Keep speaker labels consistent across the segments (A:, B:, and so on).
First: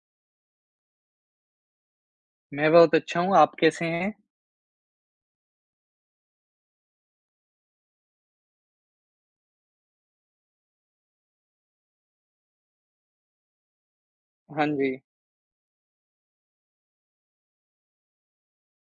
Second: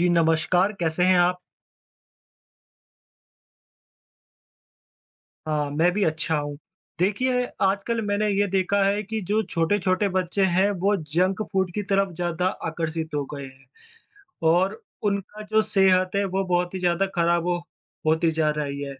A: जी, नमस्कार, कैसे हैं आप?
B: मैं बहुत अच्छा हूँ, आप कैसे हैं?
A: हाँ, मैं भी अच्छा हूँ। देखिए, आजकल मैंने ये देखा है कि जो छोटे-छोटे बच्चे हैं, वो जंक फूड की तरफ ज़्यादा आकर्षित हो गए हैं।
B: हाँ
A: और
B: जी,
A: उनका जो सेहत है वो बहुत ही ज़्यादा खराब हो होती जा रही है।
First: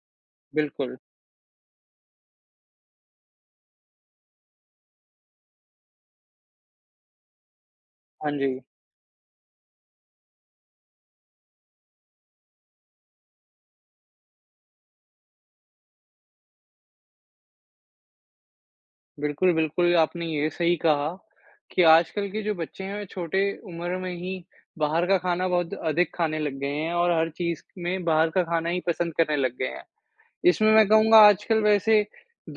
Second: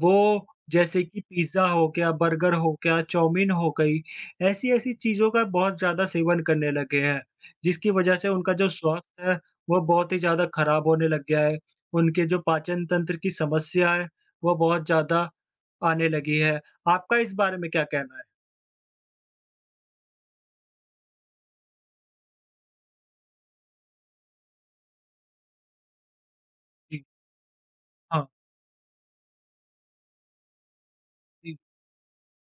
A: वो
B: बिल्कुल।
A: जैसे कि पिज़्ज़ा हो गया, बर्गर हो गया, चाउमीन हो गई, ऐसी-ऐसी चीज़ों का बहुत ज़्यादा सेवन करने लगे हैं, जिसकी वज़ह से
B: हाँ
A: उनका
B: जी,
A: जो स्वास्थ्य है वो बहुत ही ज़्यादा खराब होने लग गया है। उनके जो पाचन तंत्र की समस्या है वो बहुत ज़्यादा आने लगी है। आपका इस बारे में क्या कहना है?
B: बिल्कुल, बिल्कुल, आपने ये सही कहा कि आजकल के जो बच्चे हैं, वे छोटे उम्र में ही बाहर का खाना बहुत अधिक खाने लग गए हैं
A: जी,
B: और हर चीज़ में
A: हाँ,
B: बाहर का खाना ही पसंद करने लग गए हैं। इसमें मैं कहूँगा
A: जी,
B: आजकल वैसे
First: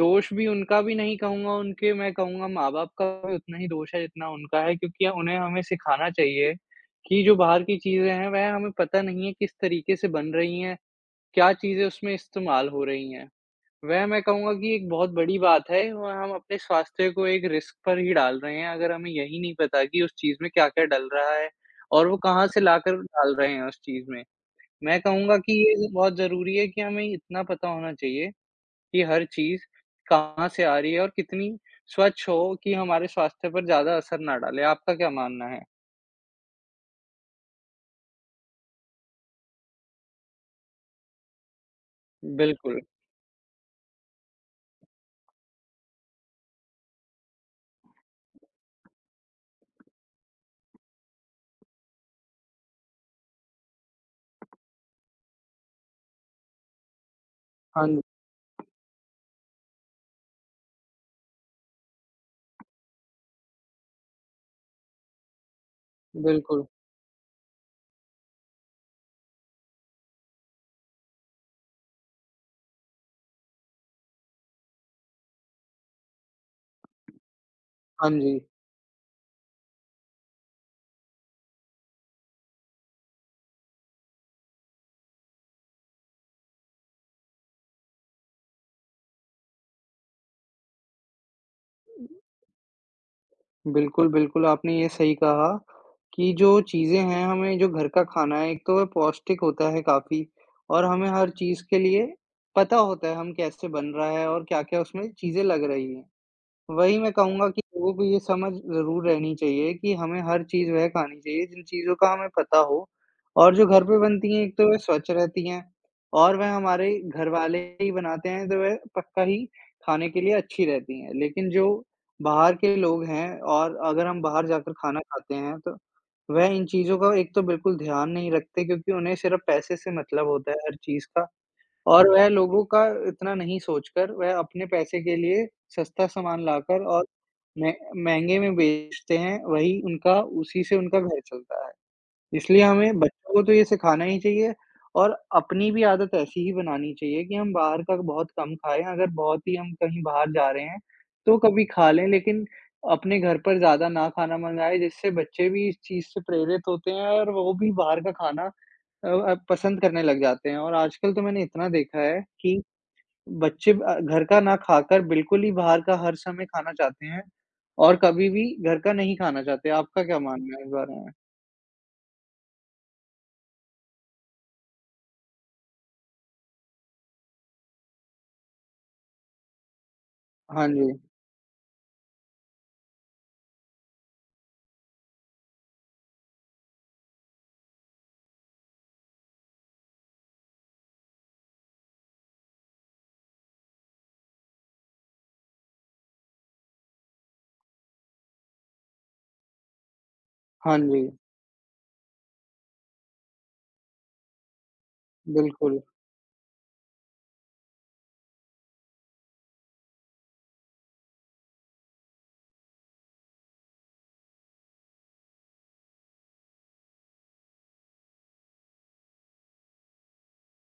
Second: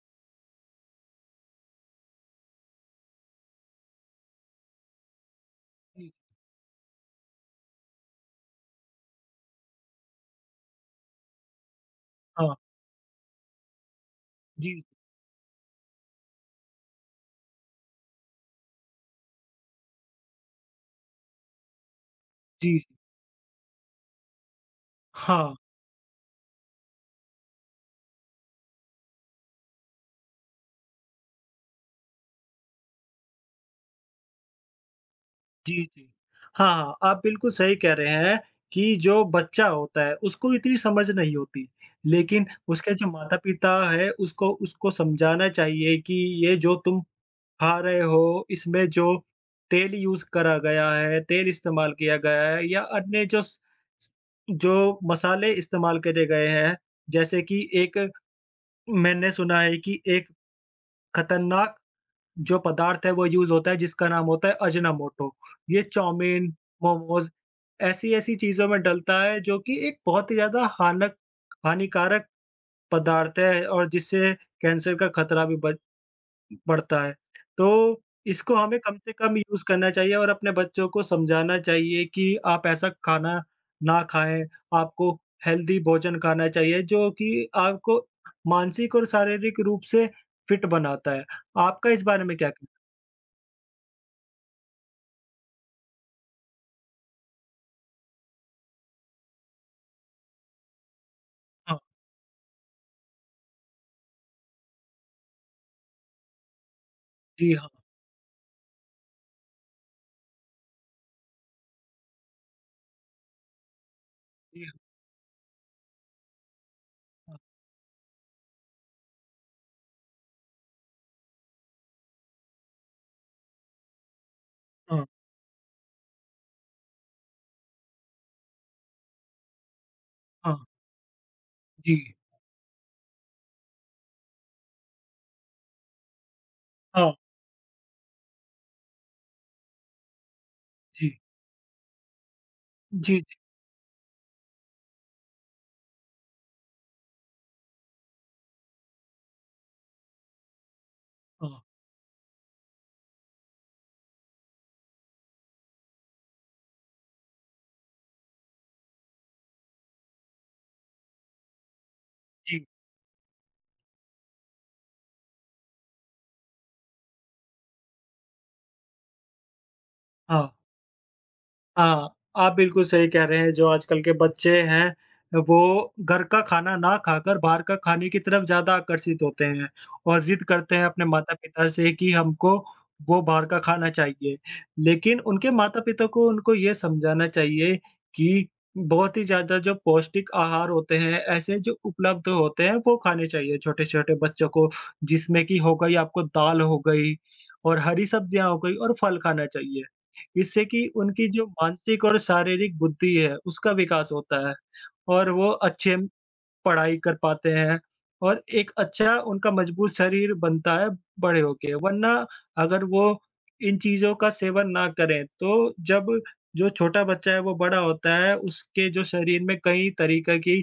B: दोष भी उनका भी नहीं कहूँगा, उनके मैं कहूँगा माँ-बाप का भी उतना ही दोष है जितना उनका है क्योंकि उन्हें हमें सिखाना
A: जी,
B: चाहिए कि जो बाहर की चीज़ें हैं, वह हमें पता नहीं है किस तरीके से बन रही हैं, क्या चीज़ें उसमें
A: हाँ,
B: इस्तेमाल हो रही हैं। वह मैं कहूँगा कि
A: जी,
B: एक बहुत बड़ी बात है और हम अपने स्वास्थ्य को एक रिस्क पर ही डाल रहे हैं, अगर हमें यही नहीं पता कि उस चीज़ में क्या-क्या डल रहा है और वो कहाँ से
A: जी,
B: लाकर डाल रहे हैं उस चीज़ में। मैं कहूँगा कि
A: हाँ।
B: ये ज बहुत ज़रूरी है कि हमें इतना पता होना चाहिए कि हर चीज़ कहाँ से आ रही है और कितनी स्वच्छ हो कि हमारे स्वास्थ्य पर ज़्यादा असर ना डाले। आपका क्या मानना है?
A: जी, जी। हाँ, हाँ, आप बिल्कुल सही कह रहे हैं कि जो बच्चा होता है उसको इतनी समझ नहीं होती, लेकिन
B: बिल्कुल।
A: उसके जो माता-पिता है उसको उसको समझाना चाहिए कि ये जो तुम खा रहे हो, इसमें जो तेल यूज़ करा गया है, तेल इस्तेमाल किया गया है या अन्य जो स स जो मसाले इस्तेमाल करे गए हैं, जैसे कि
B: हाँ
A: एक
B: जी,
A: मैंने सुना है कि एक खतरनाक जो पदार्थ है वो यूज़ होता है जिसका नाम होता है अजिनामोटो। ये चाउमीन,
B: बिल्कुल।
A: मोमोज़ ऐसी-ऐसी चीज़ों में डलता है जो कि एक बहुत ही ज़्यादा हानक हानिकारक पदार्थ है और जिससे कैंसर का खतरा भी बढ़ता है। तो
B: हाँ जी।
A: इसको हमें कम से कम यूज़ करना चाहिए और अपने बच्चों को समझाना चाहिए कि आप ऐसा खाना ना खाएँ, आपको हेल्दी भोजन खाना चाहिए जो कि आपको मानसिक और शारीरिक रूप से फिट बनाता है। आपका इस बारे में क्या कहना है?
B: बिल्कुल, बिल्कुल, आपने ये सही कहा कि जो चीज़ें हैं, हमें जो घर का खाना है, एक तो वह पौष्टिक होता है काफ़ी और हमें हर चीज़
A: हाँ।
B: के लिए पता होता है, हम कैसे बन रहा है और क्या-क्या उसमें चीज़ें लग रही हैं। वही मैं कहूँगा
A: जी
B: कि
A: हाँ,
B: लोगों को ये समझ ज़रूर रहनी चाहिए कि हमें हर चीज़ वह खानी चाहिए जिन चीज़ों का हमें पता हो और जो घर पे बनती हैं, एक
A: जी
B: तो
A: हाँ,
B: वह स्वच्छ रहती हैं और वह हमारे
A: हाँ,
B: घरवाले ही बनाते हैं, तो वह पक्का ही खाने के लिए अच्छी रहती हैं। लेकिन जो बाहर के लोग हैं और अगर हम बाहर जाकर खाना
A: हाँ,
B: खाते हैं, तो वह इन चीज़ों का एक तो बिल्कुल ध्यान नहीं रखते क्योंकि उन्हें सिर्फ़ पैसे से मतलब होता
A: हाँ,
B: है
A: हाँ,
B: हर चीज़ का।
A: जी,
B: और वह लोगों का इतना नहीं सोचकर, वह अपने पैसे के लिए सस्ता सामान लाकर और
A: हाँ,
B: मह महँगे में बेचते हैं, वही उनका उसी से उनका
A: जी,
B: घर चलता है। इसलिए हमें
A: जी,
B: बच्चों
A: जी,
B: को तो ये सिखाना ही चाहिए और अपनी भी आदत ऐसी ही बनानी चाहिए कि हम बाहर का बहुत कम खाएँ, अगर बहुत ही हम कहीं बाहर जा रहे हैं, तो
A: हाँ,
B: कभी खा लें, लेकिन अपने घर पर ज़्यादा ना खाना मँगाएँ, जिससे बच्चे भी इस चीज़ से प्रेरित होते हैं और वो भी बाहर का खाना अब पसंद करने लग जाते हैं और आजकल तो मैंने इतना देखा है कि
A: जी,
B: बच्चे घर का ना खाकर बिल्कुल ही बाहर का हर समय खाना चाहते हैं और कभी भी घर का नहीं खाना चाहते। आपका क्या
A: हाँ।
B: मानना है इस बारे में?
A: हाँ, आप बिल्कुल सही कह रहे हैं, जो आजकल के बच्चे हैं, वो घर का खाना ना खाकर बाहर का खाने की तरफ ज़्यादा आकर्षित होते हैं और ज़िद
B: हाँ
A: करते हैं
B: जी।
A: अपने माता-पिता से कि हमको वो बाहर का खाना चाहिए। लेकिन उनके माता-पिता को उनको ये समझाना चाहिए कि बहुत ही ज़्यादा जो पौष्टिक आहार होते हैं, ऐसे जो उपलब्ध होते हैं, वो खाने चाहिए छोटे-छोटे बच्चों को, जिसमें कि हो गई आपको दाल हो गई और हरी सब्जियाँ हो गई और फल खाना चाहिए। इससे
B: हाँ
A: कि
B: जी,
A: उनकी जो मानसिक और शारीरिक बुद्धि है, उसका विकास होता है और वो
B: बिल्कुल,
A: अच्छे पढ़ाई कर पाते हैं और एक अच्छा उनका मजबूत शरीर बनता है बड़े होके। वरना अगर वो इन चीज़ों का सेवन ना करें, तो जब जो छोटा बच्चा है वो बड़ा होता है, उसके जो शरीर में कई तरीक़े की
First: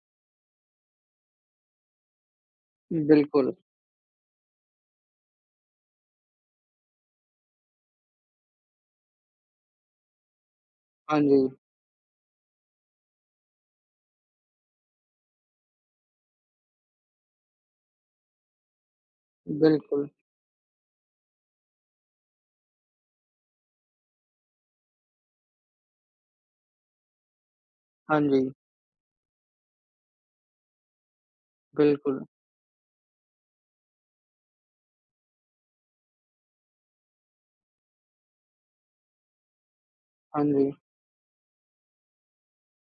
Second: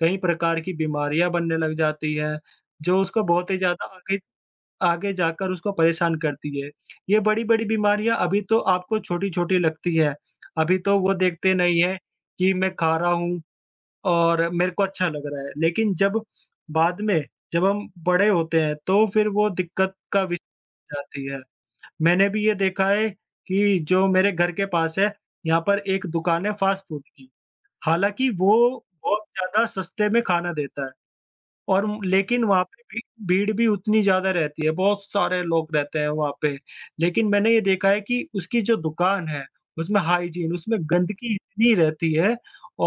A: कई प्रकार की बीमारियाँ बनने लग जाती हैं, जो उसको बहुत
B: बिल्कुल।
A: ही ज़्यादा आगे आगे जाकर उसको परेशान करती है। ये बड़ी-बड़ी बीमारियाँ अभी तो आपको छोटी-छोटी लगती है। अभी तो वो
B: हाँ जी,
A: देखते नहीं है कि मैं खा रहा हूँ और मेरे को अच्छा लग रहा है। लेकिन जब बाद में जब हम बड़े होते हैं तो फिर वो दिक्कत
B: बिल्कुल।
A: का विषय जाती है। मैंने भी ये देखा है कि जो मेरे घर के पास है, यहाँ पर एक दुकान है फास्ट फूड की।
B: हाँ
A: हालाँकि
B: जी,
A: वो बहुत ज़्यादा सस्ते में खाना देता है। और
B: बिल्कुल।
A: लेकिन वहाँ पे भी भीड़ भी उतनी ज़्यादा रहती है, बहुत सारे लोग रहते हैं वहाँ पे। लेकिन मैंने ये देखा है कि उसकी जो दुकान है, उसमें
B: हाँ
A: हाइजीन,
B: जी,
A: उसमें गंदगी इतनी रहती है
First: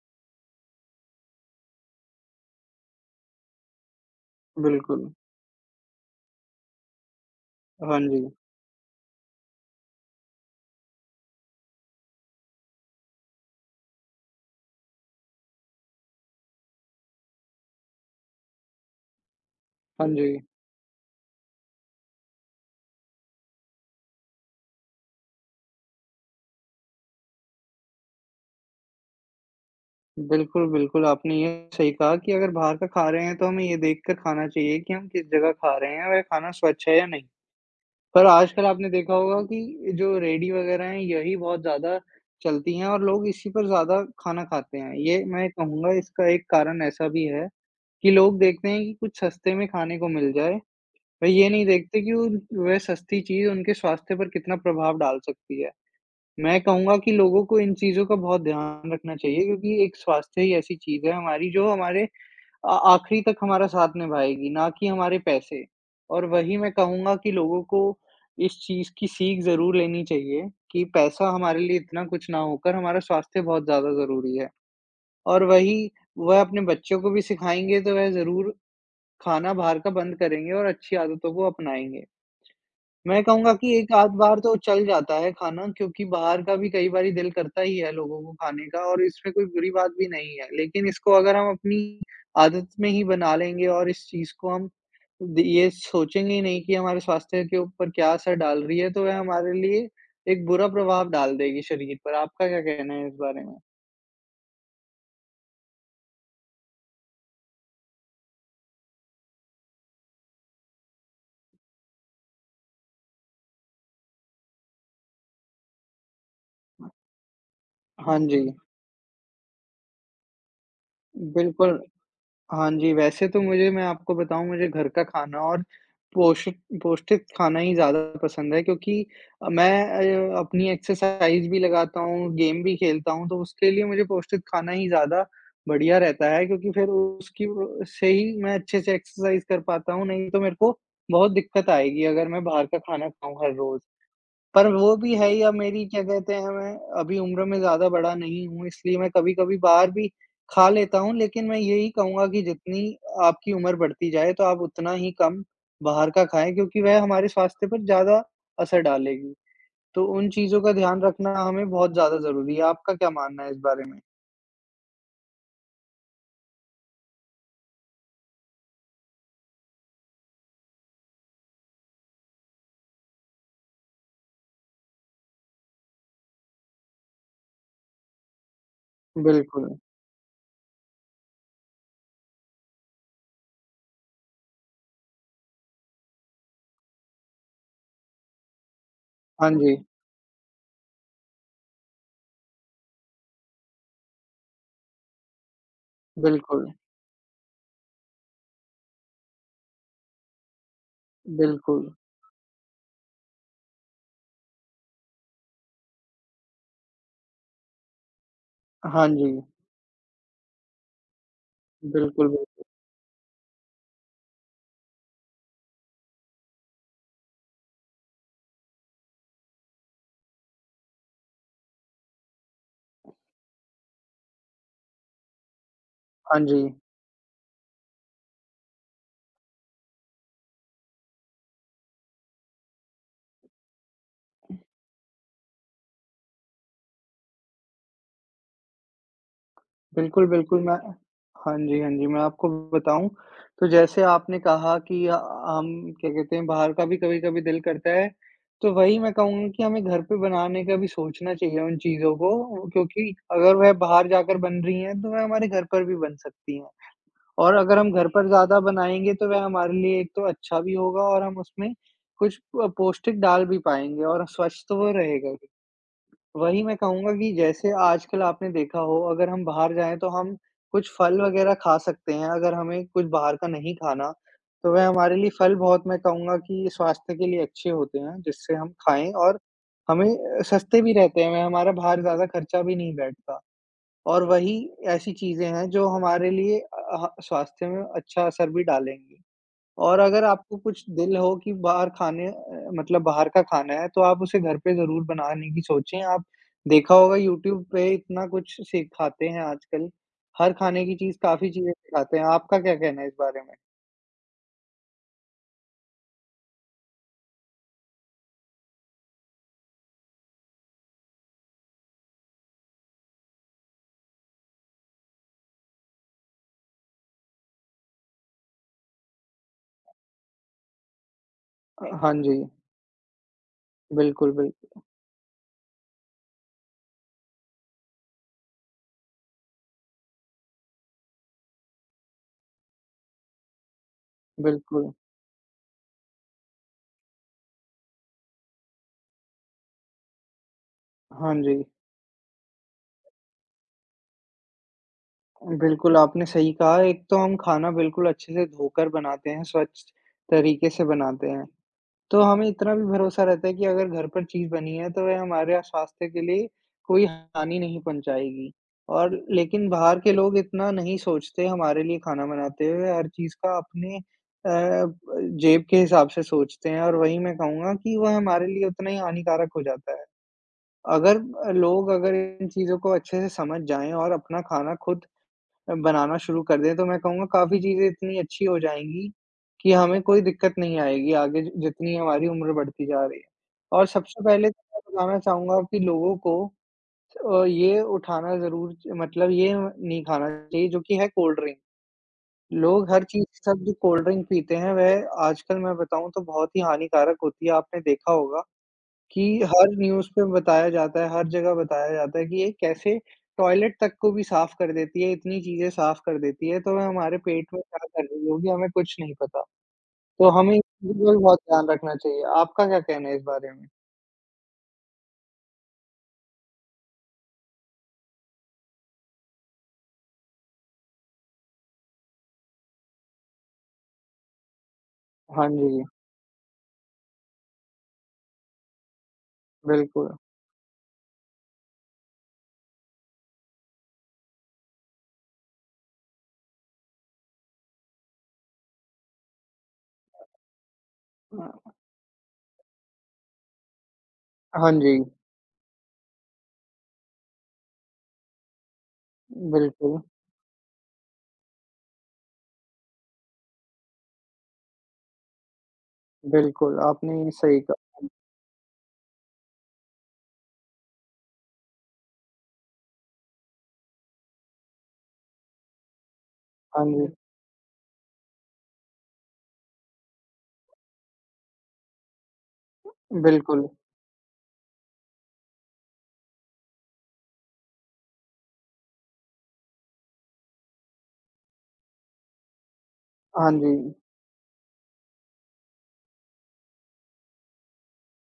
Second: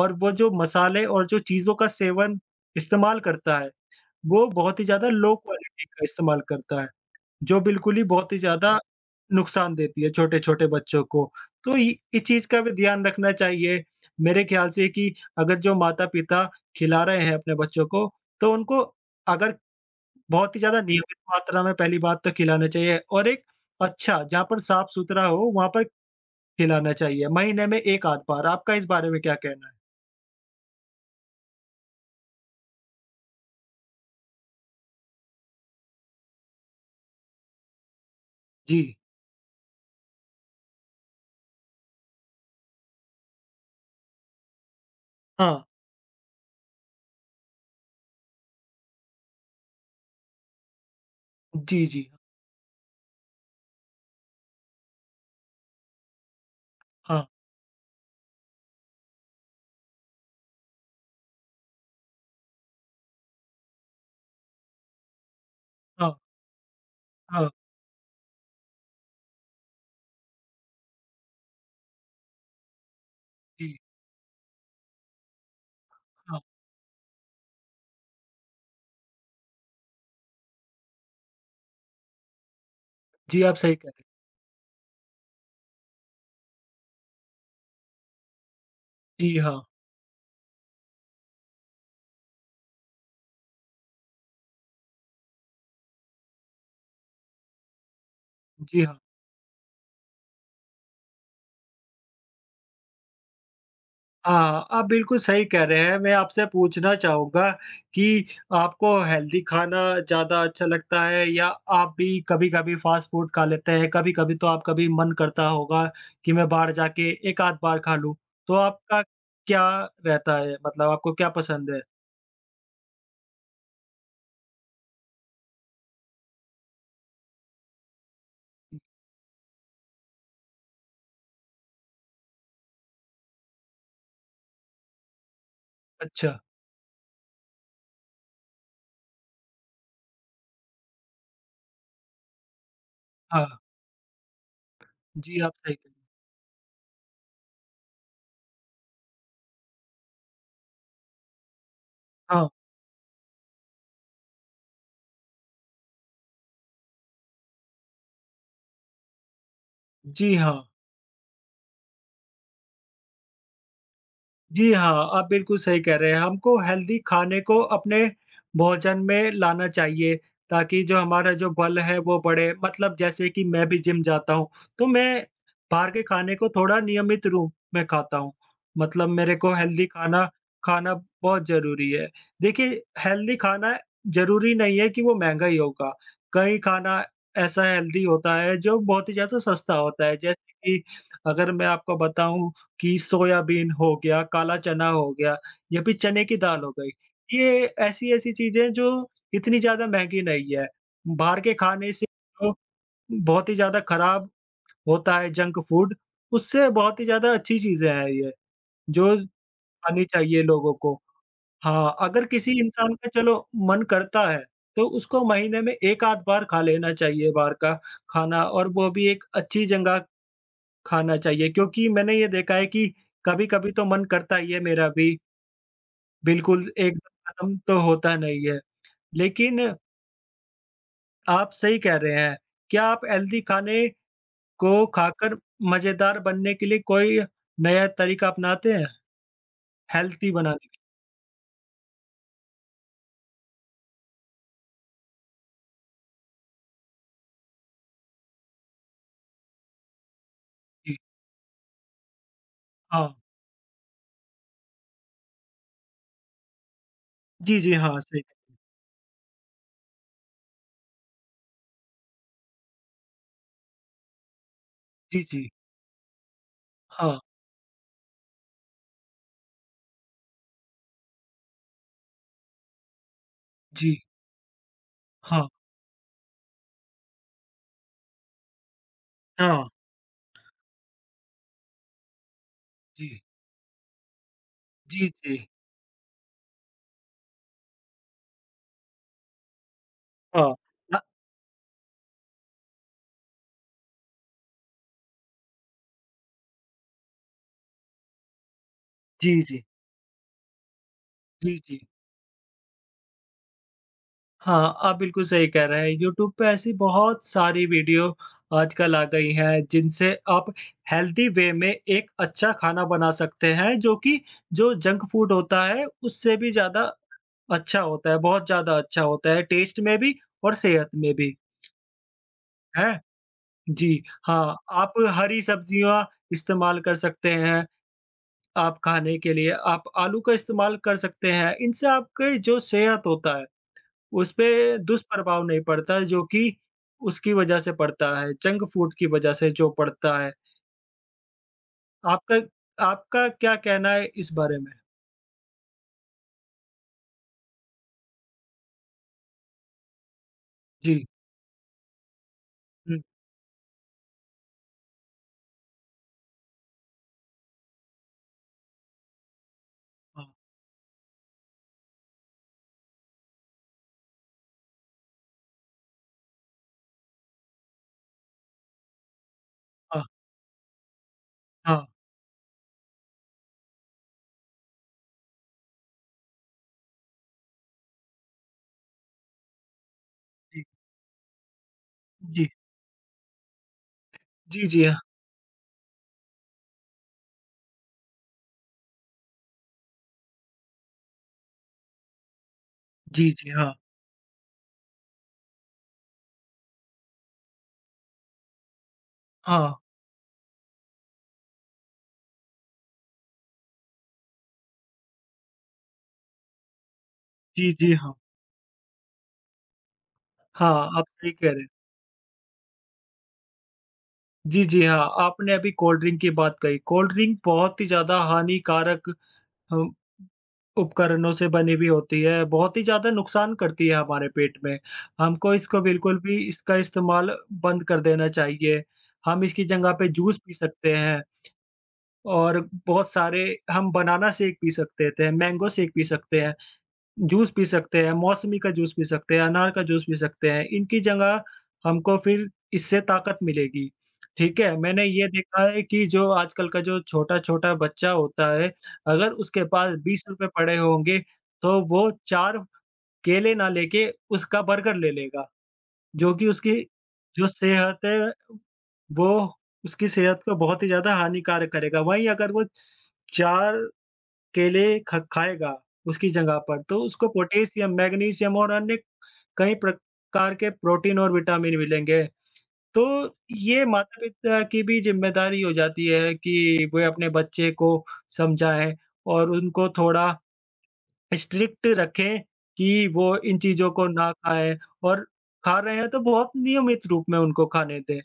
A: और वो जो मसाले और जो चीज़ों का सेवन इस्तेमाल करता है, वो बहुत ही ज़्यादा
B: बिल्कुल।
A: लो क्वालिटी का इस्तेमाल करता है। जो बिल्कुल
B: हाँ
A: ही
B: जी,
A: बहुत ही ज़्यादा नुकसान देती है छोटे-छोटे बच्चों को। तो इ इस चीज़ का भी ध्यान रखना चाहिए मेरे ख़्याल से कि अगर जो माता-पिता खिला रहे हैं अपने बच्चों को, तो उनको अगर
B: हाँ जी।
A: बहुत ही ज़्यादा नियमित मात्रा में पहली बात तो खिलाना चाहिए और एक अच्छा जहाँ पर साफ-सुथरा हो वहाँ पर खिलाना चाहिए, महीने में 1 आध बार। आपका इस बारे में क्या कहना है?
B: बिल्कुल, बिल्कुल, आपने ये सही कहा कि अगर बाहर का खा रहे हैं तो हमें ये देखकर खाना चाहिए कि हम किस जगह खा रहे हैं और ये खाना स्वच्छ है या नहीं। पर आजकल
A: जी।
B: आपने देखा होगा कि जो रेडी वगैरह हैं, यही बहुत ज़्यादा चलती हैं और लोग इसी पर ज़्यादा खाना खाते हैं। ये मैं
A: हाँ।
B: कहूँगा इसका एक कारण ऐसा भी है कि लोग देखते हैं कि कुछ सस्ते में खाने को मिल जाए, वे ये नहीं
A: जी,
B: देखते
A: जी।
B: कि उन वह सस्ती चीज़ उनके स्वास्थ्य पर कितना प्रभाव डाल सकती है। मैं कहूँगा कि
A: हाँ,
B: लोगों को इन चीज़ों का बहुत ध्यान रखना चाहिए क्योंकि एक स्वास्थ्य ही ऐसी चीज़ है हमारी जो हमारे आ आखिरी तक हमारा साथ निभाएगी, ना कि हमारे पैसे।
A: हाँ,
B: और वही मैं कहूँगा कि
A: हाँ।
B: लोगों को इस चीज़ की सीख ज़रूर लेनी चाहिए कि पैसा हमारे लिए इतना कुछ ना होकर हमारा स्वास्थ्य बहुत
A: जी,
B: ज़्यादा ज़रूरी है। और वही
A: हाँ।
B: वह अपने बच्चों को भी सिखाएँगे तो वह ज़रूर खाना बाहर का बंद करेंगे और अच्छी आदतों को अपनाएँगे। मैं
A: जी,
B: कहूँगा
A: आप
B: कि
A: सही कह
B: एक
A: रहे हैं।
B: आध बार तो चल जाता है खाना क्योंकि बाहर का भी कई बारी दिल करता ही है लोगों को खाने का और इसमें
A: जी,
B: कोई
A: हाँ।
B: बुरी बात भी नहीं है। लेकिन इसको अगर हम अपनी आदत में ही बना लेंगे और इस चीज़ को हम द ये सोचेंगे ही नहीं कि हमारे स्वास्थ्य के ऊपर क्या असर डाल रही
A: जी,
B: है,
A: हाँ।
B: तो वह हमारे लिए एक बुरा प्रभाव डाल देगी शरीर पर। आपका क्या कहना है इस बारे में?
A: हाँ, आप बिल्कुल सही कह रहे हैं। मैं आपसे पूछना चाहूँगा कि आपको हेल्दी खाना ज़्यादा अच्छा लगता है या आप भी कभी-कभी फ़ास्ट फूड खा लेते हैं? कभी-कभी तो आप कभी मन करता होगा कि मैं बाहर जाके 1 आध बार खा लूँ।
B: हाँ जी,
A: तो आपका क्या रहता है? मतलब आपको क्या पसंद है?
B: बिल्कुल। हाँ जी, वैसे तो मुझे मैं आपको बताऊँ मुझे घर का खाना और पोषिक पौष्टिक खाना ही ज़्यादा पसंद है क्योंकि मैं अपनी एक्सरसाइज़ भी लगाता हूँ, गेम भी खेलता हूँ, तो उसके लिए मुझे पौष्टिक खाना ही ज़्यादा बढ़िया रहता
A: अच्छा,
B: है क्योंकि फिर उसकी व से ही मैं अच्छे से एक्सरसाइज़ कर पाता हूँ, नहीं तो मेरे को बहुत दिक्कत आएगी अगर मैं बाहर का खाना खाऊँ
A: हाँ।
B: हर रोज़। पर वो भी है
A: जी,
B: या
A: आप सही कह
B: मेरी
A: रहे
B: क्या
A: हैं।
B: कहते हैं मैं अभी उम्र में ज़्यादा बड़ा नहीं हूँ इसलिए मैं कभी-कभी बाहर भी खा लेता हूँ, लेकिन मैं यही कहूँगा कि
A: हाँ,
B: जितनी आपकी उम्र बढ़ती जाए तो आप उतना ही कम बाहर का खाएँ क्योंकि वह हमारे स्वास्थ्य पर ज़्यादा असर डालेगी। तो उन
A: जी
B: चीज़ों
A: हाँ।
B: का ध्यान रखना हमें बहुत ज़्यादा ज़रूरी है। आपका क्या मानना है इस बारे में?
A: जी हाँ, आप बिल्कुल सही कह रहे हैं। हमको हेल्दी खाने को अपने भोजन में लाना चाहिए ताकि जो हमारा जो बल है वो बढ़े। मतलब जैसे कि मैं भी जिम जाता हूँ, तो मैं बाहर के खाने को थोड़ा नियमित रूप में खाता हूँ। मतलब मेरे को
B: बिल्कुल।
A: हेल्दी खाना खाना बहुत ज़रूरी है। देखिए, हेल्दी खाना ज़रूरी नहीं है कि वो महँगा ही होगा। कई खाना ऐसा हेल्दी होता है जो बहुत ही ज़्यादा
B: हाँ
A: सस्ता
B: जी।
A: होता है। जैसे कि अगर मैं आपको बताऊँ कि सोयाबीन हो गया, काला चना हो गया या फिर चने की दाल
B: बिल्कुल,
A: हो गई। ये ऐसी-ऐसी चीज़ें जो इतनी ज़्यादा महँगी नहीं है। बाहर के
B: बिल्कुल।
A: खाने से जो बहुत ही ज़्यादा खराब होता है जंक फूड, उससे बहुत ही ज़्यादा अच्छी चीज़ें हैं ये,
B: हाँ
A: जो
B: जी।
A: खानी चाहिए लोगों को। हाँ, अगर
B: बिल्कुल,
A: किसी
B: बिल्कुल।
A: इंसान का चलो मन करता है, तो उसको महीने में 1 आध बार खा लेना चाहिए बाहर का खाना और वो भी एक अच्छी जगह खाना चाहिए क्योंकि मैंने ये देखा है कि कभी-कभी तो मन करता ही है मेरा भी,
B: हाँ जी।
A: बिल्कुल एकदम खत्म तो होता नहीं है। लेकिन आप सही कह रहे हैं, क्या आप हेल्दी खाने को खाकर मज़ेदार बनने के लिए कोई नया तरीका अपनाते हैं?
B: बिल्कुल,
A: हेल्दी
B: बिल्कुल,
A: बनाने
B: मैं
A: के
B: हाँ जी, हाँ जी, मैं आपको बताऊँ, तो जैसे आपने कहा कि हम क्या कहते हैं बाहर का भी कभी-कभी दिल करता है, तो वही मैं कहूँगा कि हमें घर पे बनाने का भी
A: लिए?
B: सोचना चाहिए उन चीज़ों को
A: हाँ।
B: क्योंकि अगर वह बाहर जाकर बन रही हैं, तो वह हमारे घर पर भी बन सकती हैं और
A: जी, जी,
B: अगर हम
A: हाँ,
B: घर
A: सही
B: पर ज़्यादा बनाएँगे, तो वह हमारे लिए एक तो अच्छा भी होगा और हम उसमें कुछ पौष्टिक डाल भी पाएँगे और स्वच्छ तो वो
A: जी,
B: रहेगा।
A: जी,
B: वही मैं कहूँगा
A: हाँ,
B: कि जैसे आजकल आपने देखा हो अगर हम बाहर जाएँ तो हम कुछ फल वग़ैरह खा सकते हैं, अगर हमें कुछ बाहर का नहीं
A: जी,
B: खाना, तो वह हमारे लिए
A: हाँ,
B: फल बहुत मैं कहूँगा कि स्वास्थ्य के लिए अच्छे होते हैं, जिससे हम खाएँ और
A: हाँ,
B: हमें सस्ते भी रहते हैं, वह हमारा बाहर ज़्यादा खर्चा भी नहीं
A: जी,
B: बैठता। और वही
A: जी,
B: ऐसी
A: जी,
B: चीज़ें हैं जो हमारे लिए स्वास्थ्य में अच्छा असर भी डालेंगी। और अगर
A: हाँ,
B: आपको कुछ
A: अ,
B: दिल हो कि बाहर खाने मतलब बाहर का खाना है, तो आप उसे घर पे ज़रूर बनाने की सोचें। आप देखा होगा यूट्यूब पे इतना कुछ सिखाते
A: जी,
B: हैं
A: जी,
B: आजकल, हर खाने की चीज़ काफ़ी
A: जी,
B: चीज़ें
A: जी।
B: सिखाते हैं। आपका क्या कहना है इस बारे में?
A: हाँ, आप बिल्कुल सही कह रहे हैं। यूट्यूब पे ऐसी बहुत सारी वीडियो आजकल आ गई हैं, जिनसे आप हेल्दी वे में एक अच्छा खाना बना सकते हैं, जो कि जो जंक फूड होता है, उससे भी ज़्यादा अच्छा होता है, बहुत ज़्यादा अच्छा होता है, टेस्ट में भी और सेहत में भी,
B: हाँ जी,
A: हैं? जी,
B: बिल्कुल,
A: हाँ,
B: बिल्कुल,
A: आप हरी सब्जियाँ इस्तेमाल कर सकते हैं, आप खाने के लिए, आप आलू का इस्तेमाल कर सकते हैं। इनसे आपके जो सेहत होता है उसपे
B: बिल्कुल।
A: दुष्प्रभाव नहीं पड़ता जो कि उसकी वज़ह से पड़ता है, जंक फूड की वज़ह से जो पड़ता है।
B: हाँ जी,
A: आपका आपका क्या कहना है इस बारे में?
B: बिल्कुल आपने सही कहा। एक तो हम खाना बिल्कुल अच्छे से धोकर बनाते हैं, स्वच्छ तरीके से
A: जी।
B: बनाते हैं। तो हमें इतना भी
A: हुँ,
B: भरोसा रहता है कि अगर घर पर चीज़ बनी है, तो वह हमारे स्वास्थ्य के लिए कोई हानि नहीं पहुँचाएगी। और लेकिन बाहर के
A: हाँ,
B: लोग इतना नहीं सोचते हमारे लिए खाना बनाते हुए, हर चीज़ का अपने जेब के हिसाब से सोचते हैं और वही मैं कहूँगा कि वह हमारे लिए उतना ही हानिकारक हो जाता
A: हाँ,
B: है। अगर अ,
A: हाँ,
B: लोग अगर इन चीज़ों को अच्छे से समझ जाएँ और अपना खाना खुद बनाना शुरू कर दें, तो मैं कहूँगा काफ़ी चीज़ें इतनी अच्छी हो जाएँगी, कि हमें कोई दिक्कत
A: जी,
B: नहीं आएगी आगे जि जितनी हमारी
A: जी,
B: उम्र बढ़ती जा रही है। और सबसे पहले तो
A: जी,
B: मैं
A: जी, हाँ,
B: बताना चाहूँगा कि लोगों को ये उठाना ज़रूर च मतलब ये नहीं खाना चाहिए जो कि है कोल्ड ड्रिंक। लोग हर चीज़
A: जी,
B: के
A: जी,
B: साथ
A: हाँ,
B: जो कोल्ड ड्रिंक पीते हैं वह आजकल मैं बताऊँ तो बहुत ही हानिकारक होती है, आपने देखा होगा। कि हर
A: हाँ,
B: न्यूज़ पे बताया जाता है, हर जगह बताया जाता है कि ये कैसे टॉयलेट तक को भी साफ़ कर देती है, इतनी चीज़ें साफ़ कर देती है, तो वह हमारे पेट में
A: जी,
B: क्या
A: जी,
B: कर
A: हाँ,
B: रही होगी, हमें कुछ नहीं पता। तो हमें इस
A: हाँ,
B: चीज़
A: आप
B: का भी
A: सही
B: बहुत
A: कह रहे हैं।
B: ध्यान रखना चाहिए। आपका क्या कहना है इस बारे में?
A: जी, जी, हाँ, आपने अभी कोल्ड ड्रिंक की बात कही, कोल्ड ड्रिंक बहुत ही ज़्यादा हानिकारक हम उपकरणों से बनी भी होती है, बहुत ही ज़्यादा नुकसान करती है हमारे पेट में।
B: हाँ
A: हमको इसको
B: जी,
A: बिल्कुल भी इसका इस्तेमाल बंद कर देना चाहिए। हम इसकी जगह पे
B: बिल्कुल।
A: जूस पी सकते हैं और बहुत सारे हम बनाना शेक पी सकते थे, मैंगो शेक पी सकते हैं। जूस पी सकते हैं, मौसमी का जूस पी सकते हैं, अनार का जूस पी सकते हैं। इनकी जगह
B: अ,
A: हमको फिर इससे ताकत मिलेगी, ठीक
B: हाँ
A: है?
B: जी,
A: मैंने ये देखा है कि जो आजकल का जो छोटा-छोटा बच्चा होता है, अगर उसके पास
B: बिल्कुल,
A: ₹20 पड़े होंगे, तो वो 4 केले ना लेके उसका बर्गर ले लेगा, जो कि
B: बिल्कुल,
A: उसकी
B: आपने
A: जो
B: सही कहा।
A: सेहत है, वो उसकी सेहत को बहुत ही ज़्यादा हानिकारक करेगा। वहीं अगर वो 4 केले ख खाएगा उसकी जगह पर,
B: हाँ
A: तो
B: जी,
A: उसको पोटेशियम, मैग्नीशियम और अन्य कई प्रकार के प्रोटीन और विटामिन मिलेंगे। तो
B: बिल्कुल।
A: ये माता-पिता की भी ज़िम्मेदारी हो जाती है कि वे अपने बच्चे को समझाएँ और उनको थोड़ा स्ट्रिक्ट रखें कि वो
B: हाँ
A: इन चीज़ों
B: जी,
A: को ना खाएँ और खा रहे हैं तो बहुत नियमित रूप में उनको खाने दें।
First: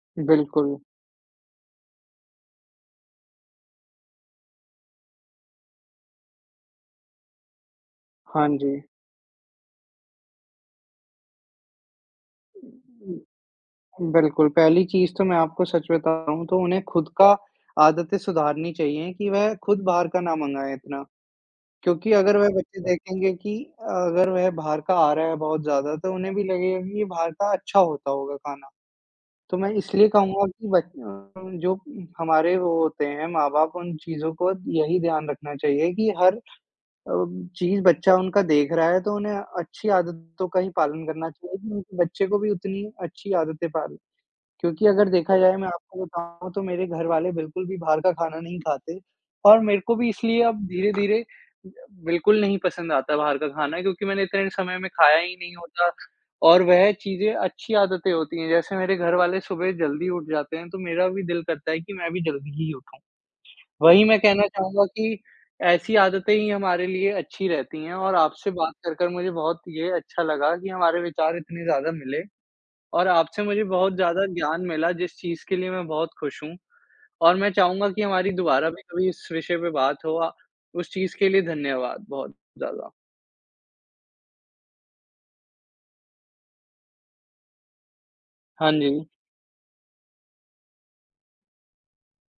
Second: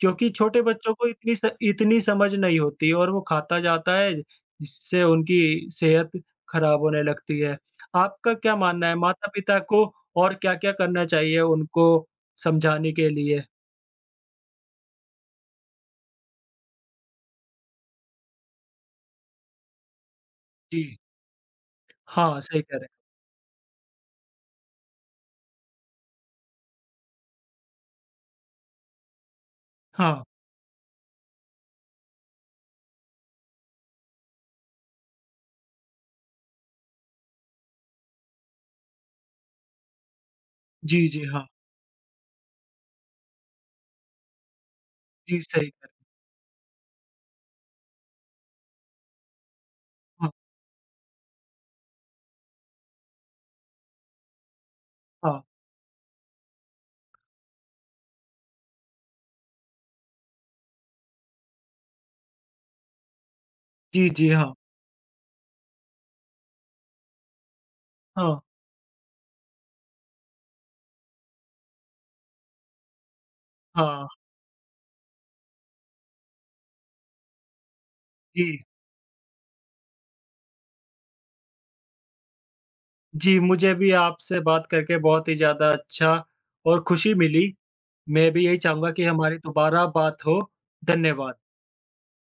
A: क्योंकि छोटे
B: बिल्कुल।
A: बच्चों को इतनी स इतनी समझ नहीं होती और वो खाता जाता है, जिससे उनकी सेहत खराब होने लगती है। आपका
B: हाँ
A: क्या
B: जी।
A: मानना है माता-पिता को और क्या-क्या करना चाहिए उनको समझाने के लिए?
B: बिल्कुल, पहली चीज़ तो मैं आपको सच बताऊँ तो उन्हें खुद का आदतें सुधारनी चाहिए कि वह खुद बाहर का ना मँगाएँ
A: जी।
B: इतना। क्योंकि अगर
A: हाँ,
B: वह
A: सही कह
B: बच्चे
A: रहे हैं।
B: देखेंगे कि अगर वह बाहर का आ रहा है बहुत ज़्यादा तो उन्हें भी लगेगा कि ये बाहर का अच्छा होता होगा खाना। तो मैं इसलिए
A: हाँ।
B: कहूँगा कि जो हमारे वो होते हैं माँ-बाप उन चीज़ों को यही ध्यान रखना चाहिए कि हर अ, चीज़ बच्चा उनका देख रहा है तो उन्हें अच्छी आदतों का ही पालन
A: जी, जी,
B: करना
A: हाँ।
B: चाहिए कि उनके बच्चे को भी उतनी अच्छी आदतें पाल, क्योंकि अगर देखा
A: जी,
B: जाए
A: सही
B: मैं
A: कह
B: आपको बताऊँ तो मेरे घर वाले बिल्कुल भी बाहर का खाना नहीं खाते और मेरे को भी
A: रहे हैं।
B: इसलिए अब धीरे-धीरे बिल्कुल नहीं पसंद आता बाहर का खाना क्योंकि मैंने इतने समय में खाया
A: हाँ,
B: ही
A: हाँ।
B: नहीं होता और वह चीज़ें अच्छी आदतें होती हैं। जैसे मेरे घर वाले सुबह जल्दी उठ जाते हैं, तो मेरा भी दिल करता है कि मैं भी जल्दी ही उठूँ। वही
A: जी,
B: मैं
A: जी,
B: कहना
A: हाँ।
B: चाहूँगा कि ऐसी आदतें ही हमारे लिए अच्छी रहती हैं और
A: हाँ,
B: आपसे बात कर मुझे बहुत ये अच्छा लगा कि हमारे विचार इतने ज़्यादा मिले और आपसे मुझे बहुत
A: हाँ।
B: ज़्यादा ज्ञान मिला जिस चीज़ के लिए मैं बहुत खुश हूँ। और मैं चाहूँगा कि हमारी
A: जी।
B: दोबारा भी कभी इस विषय पे बात हो, उस चीज़ के लिए धन्यवाद बहुत ज़्यादा।
A: जी, मुझे भी आपसे बात करके बहुत ही ज़्यादा अच्छा और खुशी मिली। मैं भी यही
B: हाँ जी।
A: चाहूँगा कि हमारी दोबारा बात हो। धन्यवाद।